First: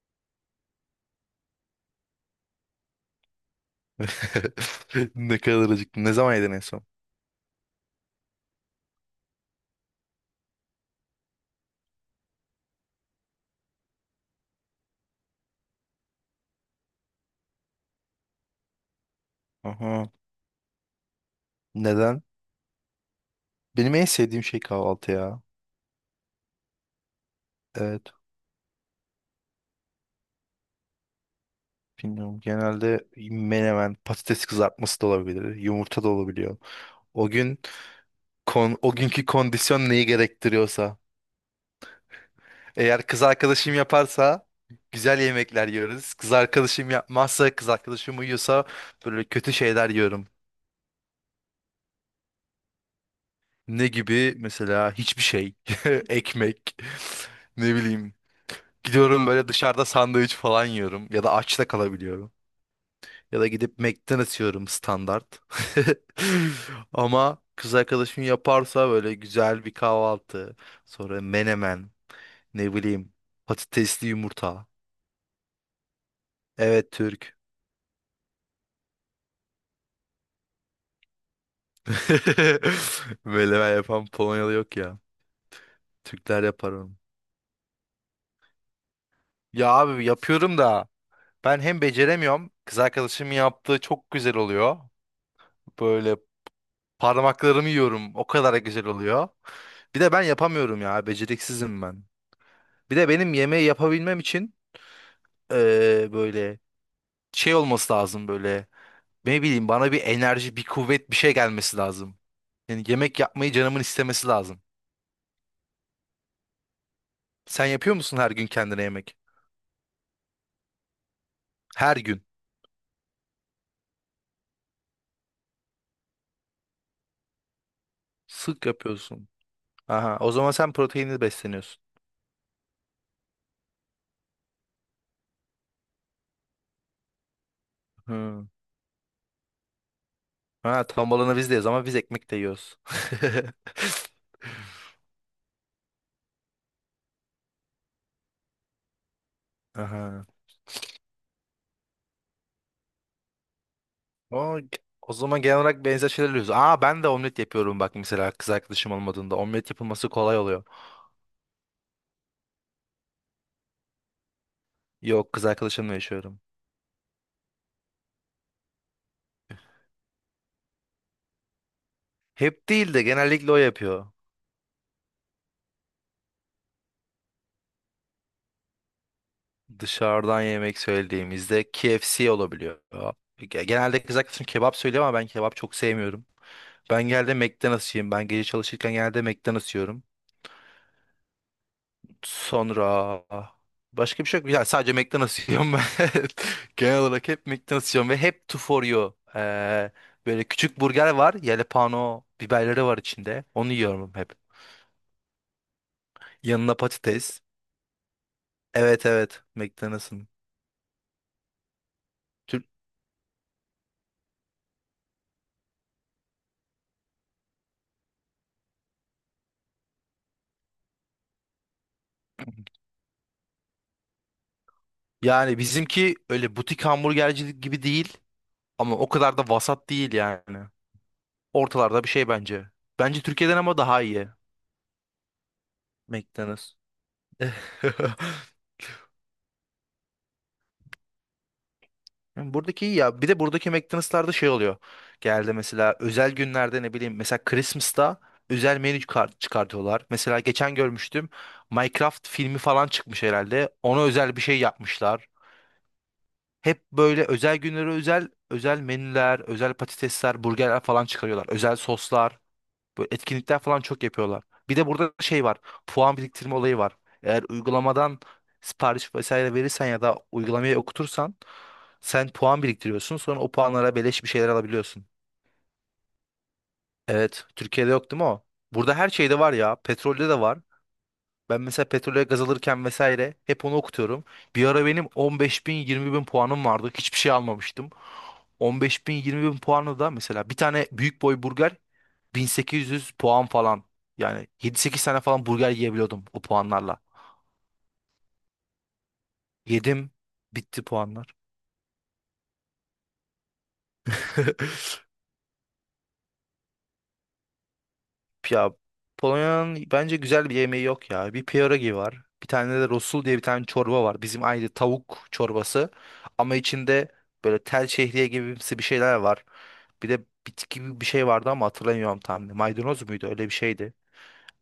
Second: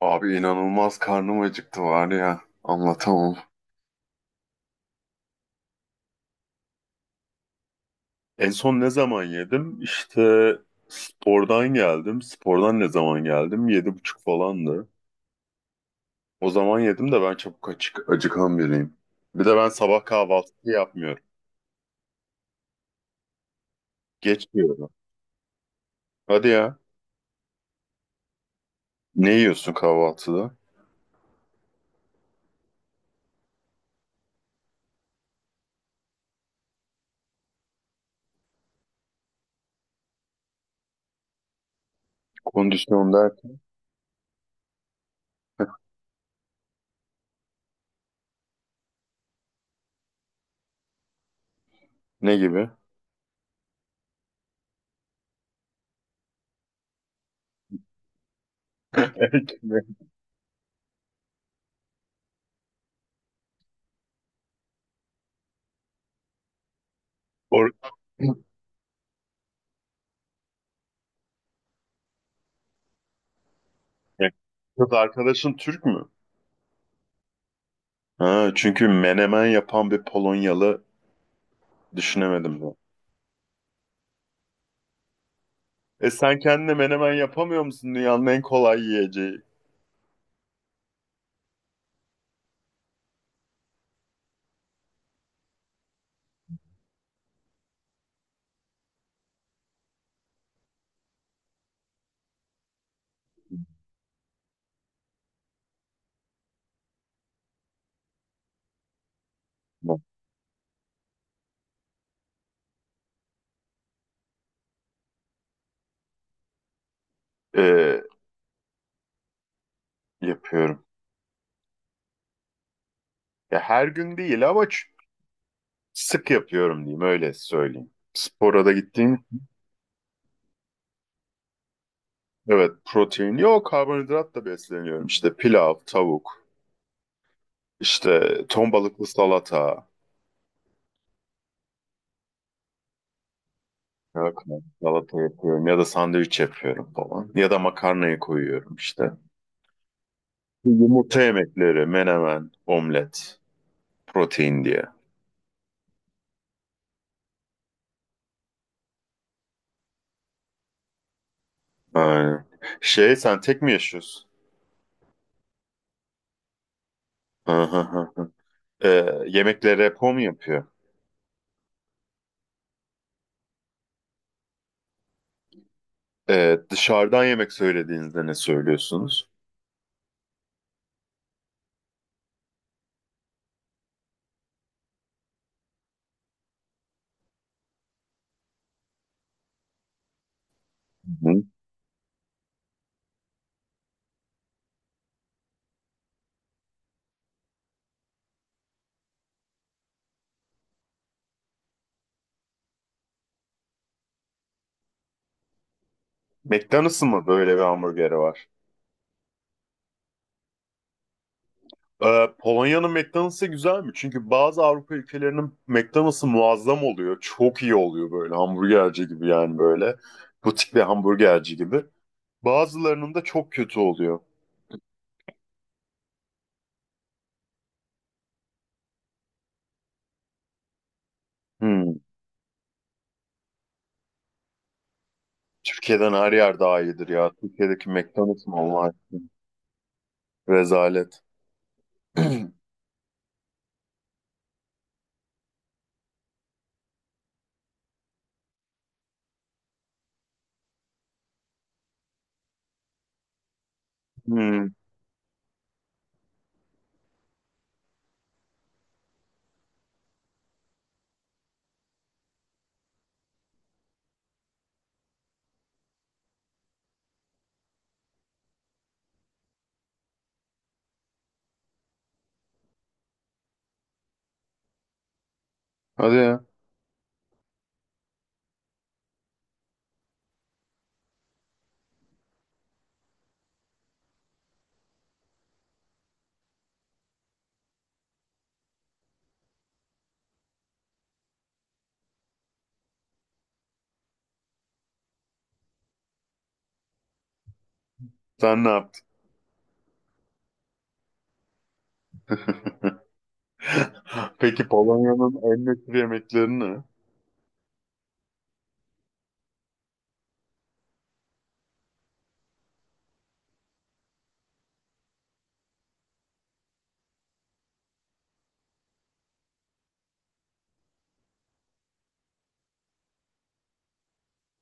Abi inanılmaz karnım acıktı var ya. Anlatamam. Ne kadar acıktım. Ne zaman yedin en son? En son ne zaman yedim? İşte spordan geldim. Spordan ne zaman geldim? Yedi buçuk falandı. O zaman yedim de ben çabuk açık, acıkan biriyim. Bir de ben sabah Aha. kahvaltı yapmıyorum. Neden? Benim en sevdiğim Geç şey yiyorum. kahvaltı ya. Hadi ya. Evet. Ne yiyorsun kahvaltıda? Bilmiyorum. Genelde menemen, patates kızartması da olabilir. Yumurta da olabiliyor. O gün o günkü kondisyon neyi gerektiriyorsa. Eğer Kondisyon kız derken arkadaşım yaparsa güzel yemekler yiyoruz. Kız arkadaşım yapmazsa, kız arkadaşım uyuyorsa böyle kötü şeyler yiyorum. ne gibi? Ne gibi? Mesela hiçbir şey. Ekmek. Ne bileyim. Gidiyorum böyle dışarıda sandviç falan yiyorum. Ya da aç da kalabiliyorum. Ya da gidip McDonald's yiyorum standart. Ama Or- kız arkadaşım yaparsa böyle güzel bir kahvaltı. Sonra menemen. Ne bileyim. Patatesli yumurta. Kız arkadaşın Türk mü? Evet Türk. Ha, çünkü menemen yapan bir Polonyalı düşünemedim. Menemen yapan Polonyalı yok ya. E sen Türkler yapar kendine onu. menemen yapamıyor musun? Dünyanın en kolay yiyeceği. Ya abi yapıyorum da ben hem beceremiyorum. Kız arkadaşımın yaptığı çok güzel oluyor. Böyle parmaklarımı yiyorum. O kadar güzel oluyor. Bir de ben yapamıyorum ya. Beceriksizim ben. Bir de benim yemeği yapabilmem için böyle şey olması lazım böyle. Ne bileyim bana bir enerji, bir kuvvet, bir şey gelmesi lazım. Yani yemek yapmayı canımın istemesi lazım. Sen yapıyor E, musun her gün kendine yemek? yapıyorum. Her gün. Ya her gün değil ama sık yapıyorum diyeyim, öyle söyleyeyim. Spora Sık da gittiğim, yapıyorsun. Aha, o zaman sen proteinli besleniyorsun. evet, protein yok, karbonhidratla besleniyorum. İşte pilav, tavuk, işte Hı. ton balıklı salata. Ha, tam olanı bizdeyiz ama biz ekmek de yiyoruz. Ya, salata yapıyorum ya da sandviç yapıyorum falan. Ya da makarnayı koyuyorum işte. Aha. Yumurta yemekleri, menemen, omlet, O, protein diye. o zaman genel olarak benzer şeyler yapıyoruz. Aa ben de omlet yapıyorum bak mesela kız arkadaşım olmadığında. Omlet yapılması kolay oluyor. Aynen. Şey, sen tek mi yaşıyorsun? Yok kız arkadaşımla yaşıyorum. Aha, aha. Ee, yemeklere repo mu yapıyor? Hep değil de genellikle o yapıyor. Dışarıdan yemek söylediğinizde ne söylüyorsunuz? Dışarıdan yemek söylediğimizde KFC olabiliyor. Genelde kız arkadaşım kebap söylüyor ama ben kebap çok sevmiyorum. Ben geldi McDonald's yiyeyim. Ben gece çalışırken geldi McDonald's yiyorum. Hı. Sonra başka bir şey yok. Yani sadece McDonald's yiyorum ben. Genel olarak hep McDonald's yiyorum ve hep two for you. Böyle küçük burger var. Jalapeno biberleri var içinde. Onu yiyorum hep. Yanına McDonald's'ın mı patates. böyle bir hamburgeri var? Evet evet McDonald's'ın. Tür- Polonya'nın McDonald's'ı güzel mi? Çünkü bazı Avrupa ülkelerinin McDonald's'ı muazzam oluyor. Çok iyi oluyor, böyle hamburgerci gibi yani böyle. Butik bir hamburgerci gibi. Bazılarının da çok kötü oluyor. Yani bizimki öyle butik hamburgercilik gibi değil. Ama o kadar da vasat değil yani. Hmm. Ortalarda bir şey bence. Bence Türkiye'den ama daha iyi. Türkiye'den her yer McDonald's. daha iyidir ya. Türkiye'deki McDonald's mı Allah aşkına? Rezalet. Yani buradaki iyi ya bir de buradaki McDonald's'larda şey oluyor. Genelde mesela özel günlerde ne bileyim mesela Christmas'ta özel menü kart çıkartıyorlar. Mesela geçen görmüştüm Minecraft filmi falan çıkmış herhalde. Ona özel bir şey Hmm. yapmışlar. Hep böyle özel günlere özel özel menüler, özel patatesler, burgerler falan çıkarıyorlar. Özel soslar. Böyle etkinlikler falan çok yapıyorlar. Bir de burada şey var. Puan biriktirme olayı var. Eğer uygulamadan sipariş vesaire verirsen ya da uygulamayı okutursan sen puan biriktiriyorsun. Sonra o puanlara beleş bir şeyler alabiliyorsun. Hadi ya. Evet, Türkiye'de yok değil mi o? Burada her şeyde var ya. Petrolde de var. Ben mesela petrole gaz alırken vesaire hep onu okutuyorum. Bir ara benim 15 bin 20 bin puanım vardı. Hiçbir şey almamıştım. 15 bin 20 bin puanı da mesela bir tane büyük boy burger 1800 puan falan. Yani 7-8 tane falan burger yiyebiliyordum o puanlarla. Sen ne yaptın? Yedim. Bitti puanlar. Peki Polonya'nın en meşhur yemekleri ne? Ya Polonya'nın bence güzel bir yemeği yok ya. Bir pierogi var. Bir tane de rosul diye bir tane çorba var. Bizim aynı tavuk çorbası. Ama içinde böyle tel şehriye gibimsi bir şeyler var. Bir de bitki gibi bir şey vardı ama hatırlamıyorum tam. Maydanoz muydu? Öyle bir şeydi.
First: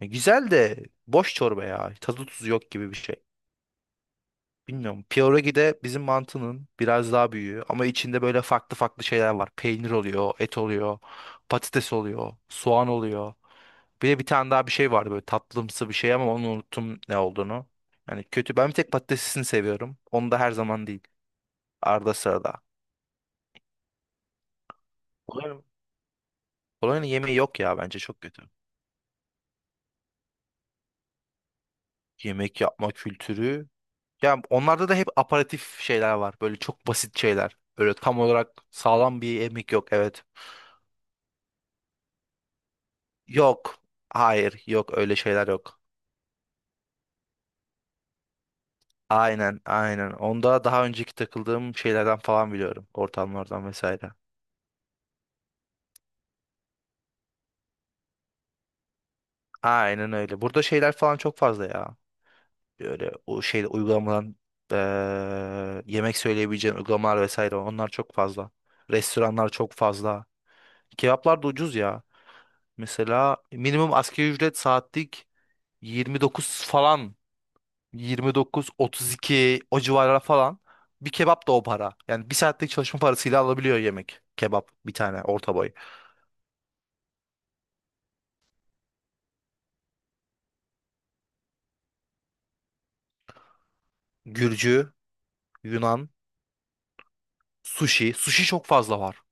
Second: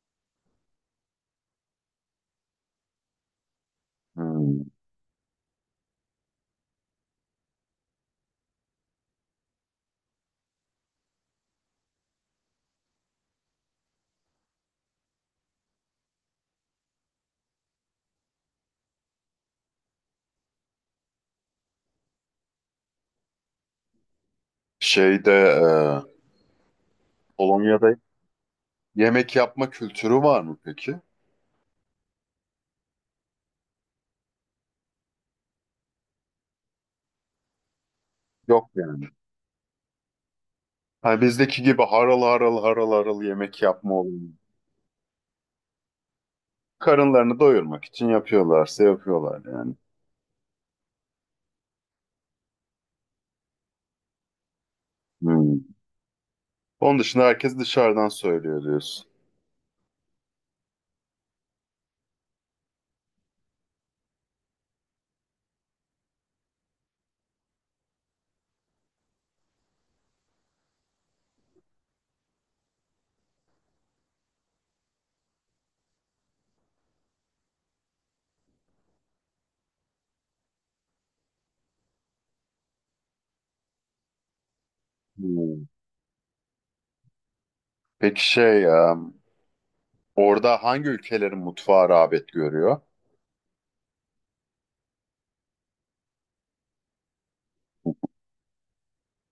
E, güzel de boş çorba ya. Tadı tuzu yok gibi bir şey. Hmm. Bilmiyorum. Pierogi de bizim mantının biraz daha büyüğü ama içinde böyle farklı farklı şeyler var. Peynir oluyor, et oluyor, patates oluyor, soğan oluyor. Bir de bir tane daha bir şey vardı böyle tatlımsı bir şey ama onu unuttum ne olduğunu. Yani kötü. Ben bir tek patatesini seviyorum. Onu da her zaman değil. Arada sırada. Şeyde Polonya'nın e, Polonya'nın yemeği yok ya Polonya'da bence çok kötü. yemek yapma kültürü var mı peki? Yemek yapma kültürü. Ya onlarda da hep aparatif şeyler var. Böyle çok basit şeyler. Böyle tam olarak Yok yani. sağlam bir yemek yok. Evet. Ha, bizdeki gibi haral haral haral haral yemek Yok. yapma olayı. Hayır. Yok öyle şeyler yok. Karınlarını doyurmak için yapıyorlarsa yapıyorlar Aynen yani. aynen. Onda daha önceki takıldığım şeylerden falan biliyorum. Ortamlardan vesaire. Hmm. Onun dışında herkes dışarıdan söylüyor diyorsun. Aynen öyle. Burada şeyler falan çok fazla ya. Böyle o şey uygulamadan yemek söyleyebileceğin uygulamalar vesaire onlar çok fazla. Restoranlar çok fazla. Kebaplar da ucuz ya. Mesela minimum asgari ücret saatlik 29 falan. Yirmi dokuz, otuz iki o civarlara falan. Bir kebap da o para. Yani bir saatlik çalışma parasıyla alabiliyor yemek. Kebap bir tane orta Hmm. boy. Peki, orada hangi ülkelerin mutfağı rağbet görüyor? Gürcü, Yunan, sushi. Sushi çok fazla var.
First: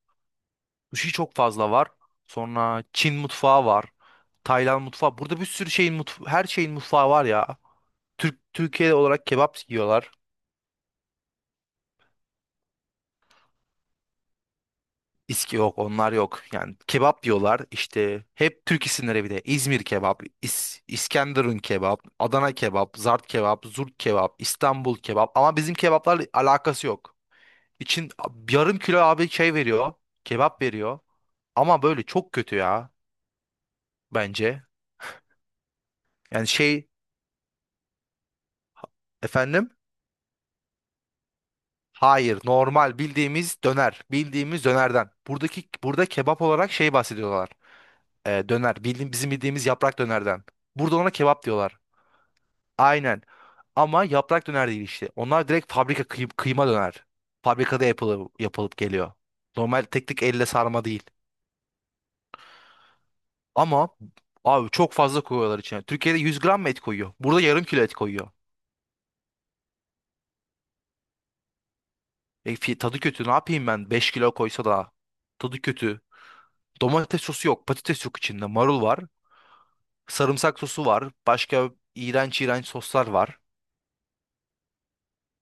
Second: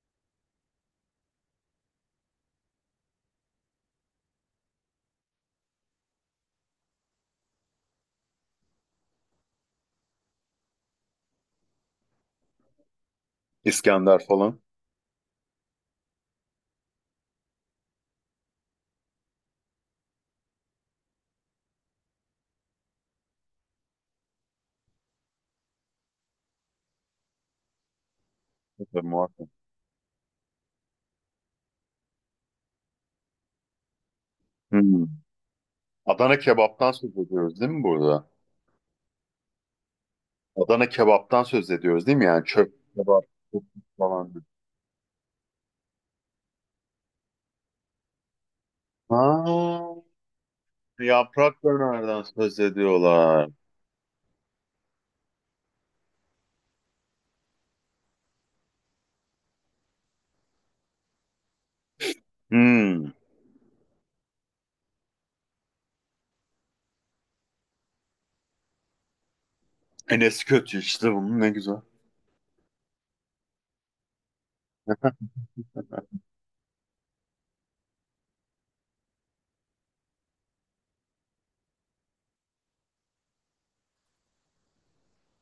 Sushi çok fazla var. Sonra Çin mutfağı var. Tayland mutfağı. Burada bir sürü şeyin mutfağı, her şeyin mutfağı var ya. Türk Türkiye olarak kebap yiyorlar. İskender falan. İski yok onlar yok. Yani kebap yiyorlar işte hep Türk isimleri bir de İzmir kebap, İskenderun kebap, Adana kebap, Zart kebap, Zurt kebap, İstanbul kebap ama bizim kebaplarla alakası yok. İçin yarım kilo Tabii, abi muhakkak. şey veriyor kebap veriyor ama böyle çok kötü ya bence. Hmm. Adana Yani şey kebaptan söz ediyoruz değil mi burada? efendim Adana kebaptan söz ediyoruz değil mi? hayır Yani çöp normal kebap bildiğimiz döner falan. bildiğimiz dönerden. Buradaki burada kebap olarak şey bahsediyorlar. Döner bildiğim, Ha, bizim bildiğimiz yaprak dönerden. Burada ona kebap yaprak diyorlar. dönerden söz Aynen. ediyorlar. Ama yaprak döner değil işte. Onlar direkt fabrika kıyma döner. Fabrikada yapılıp geliyor. Normal tek tek elle sarma değil. Hmm. Ama abi çok fazla koyuyorlar içine. Türkiye'de 100 gram mı et koyuyor? Burada yarım kilo et koyuyor. Enes kötü işte, bunun ne güzel. E, tadı kötü. Ne yapayım ben? 5 kilo koysa da. Tadı kötü. Domates sosu yok. Patates yok içinde. Marul var. Sarımsak sosu var. Başka iğrenç iğrenç soslar var.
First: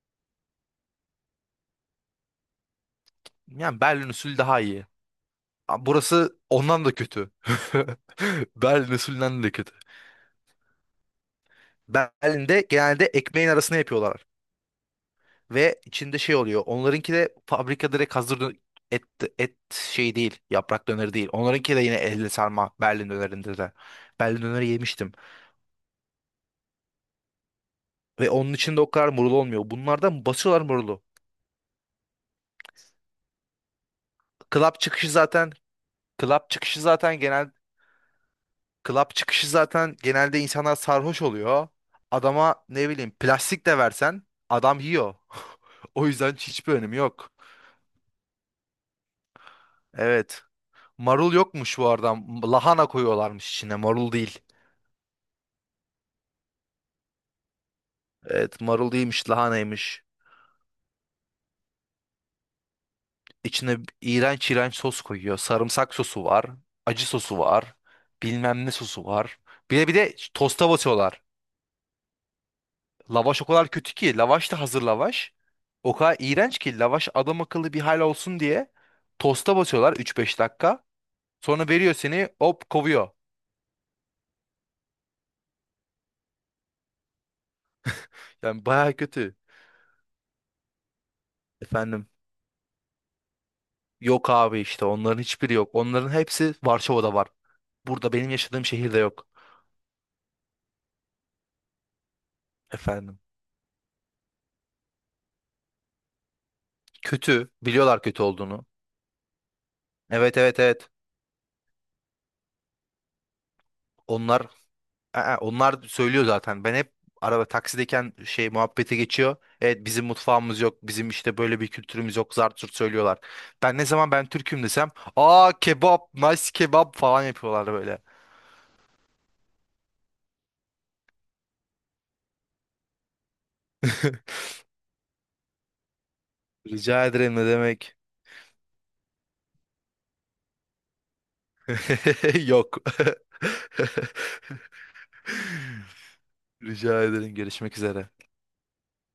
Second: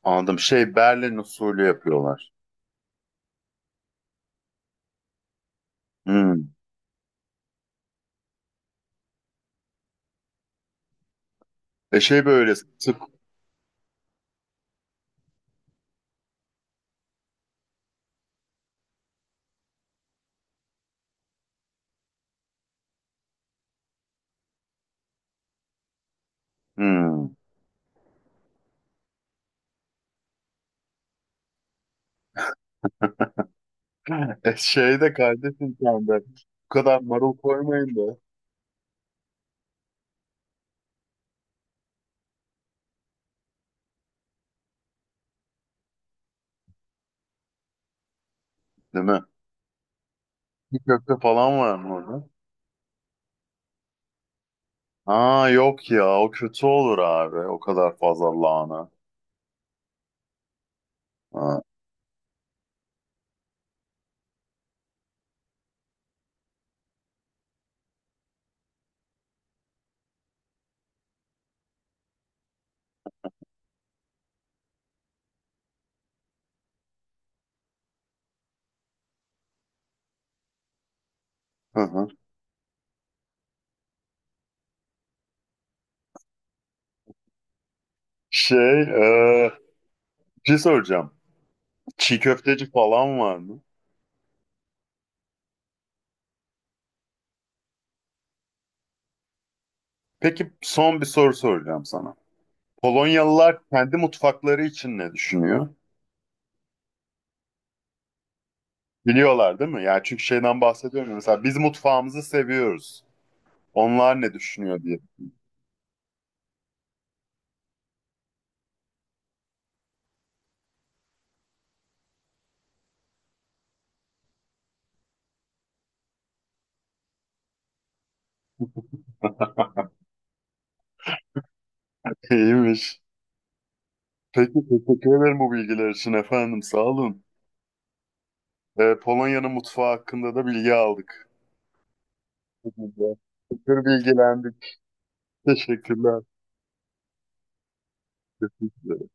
Anladım. Şey, Berlin usulü yapıyorlar. Yani Berlin usulü daha iyi. Ama burası Hmm. ondan da kötü. Berlin usulünden de kötü. E şey böyle Berlin'de sık. genelde ekmeğin arasına yapıyorlar. Ve içinde şey oluyor. Onlarınki de fabrika direkt hazır et, şey değil. Yaprak döneri değil. Onlarınki de yine elle sarma Berlin dönerinde de. Berlin döneri yemiştim. Hmm. Ve onun içinde o kadar marul olmuyor. Bunlardan basıyorlar marulu. E Club şey çıkışı de zaten kardeşim sen de. club Bu çıkışı kadar zaten marul genel koymayın da. club çıkışı zaten genelde insanlar sarhoş oluyor. Adama ne bileyim plastik de versen adam yiyor. O yüzden hiçbir önemi yok. Değil mi? Evet. Bir köfte Marul falan yokmuş var bu mı arada. orada? Lahana koyuyorlarmış içine. Marul değil. Aa yok ya, o kötü olur abi. O kadar fazla Evet, lahana. marul değilmiş, lahanaymış. Ha. İçine iğrenç iğrenç sos koyuyor. Sarımsak sosu var. Acı sosu var. Bilmem ne sosu var. Bir de tosta batıyorlar. Lavaş o kadar kötü ki. Lavaş da hazır lavaş. O kadar iğrenç ki lavaş adam akıllı bir hal olsun diye tosta batıyorlar üç beş dakika. Sonra Hı veriyor hı. seni hop kovuyor. Yani Şey, baya e, kötü. bir şey soracağım. Efendim. Çiğ köfteci falan var mı? Yok abi işte onların hiçbiri yok. Onların hepsi Varşova'da var. Burada benim yaşadığım şehirde yok. Peki son bir soru soracağım sana. Efendim. Polonyalılar kendi mutfakları için ne düşünüyor? Kötü. Biliyorlar kötü olduğunu. Biliyorlar değil mi? Yani çünkü Evet evet şeyden evet. bahsediyorum. Ya, mesela biz mutfağımızı seviyoruz. Onlar ne Onlar düşünüyor diye. Aa, onlar söylüyor zaten. Ben hep araba taksideyken şey muhabbete geçiyor. Evet bizim mutfağımız yok. Bizim işte böyle bir kültürümüz yok. Zart zurt söylüyorlar. Ben ne zaman ben Türk'üm desem, "Aa kebap, nice kebap" falan yapıyorlar böyle. İyiymiş. Peki, teşekkür ederim bu bilgiler için efendim. Sağ Rica olun. ederim ne demek? Polonya'nın mutfağı hakkında da bilgi aldık. Çok Yok. güzel. Çok bilgilendik. Teşekkürler. Rica ederim görüşmek üzere. Teşekkürler.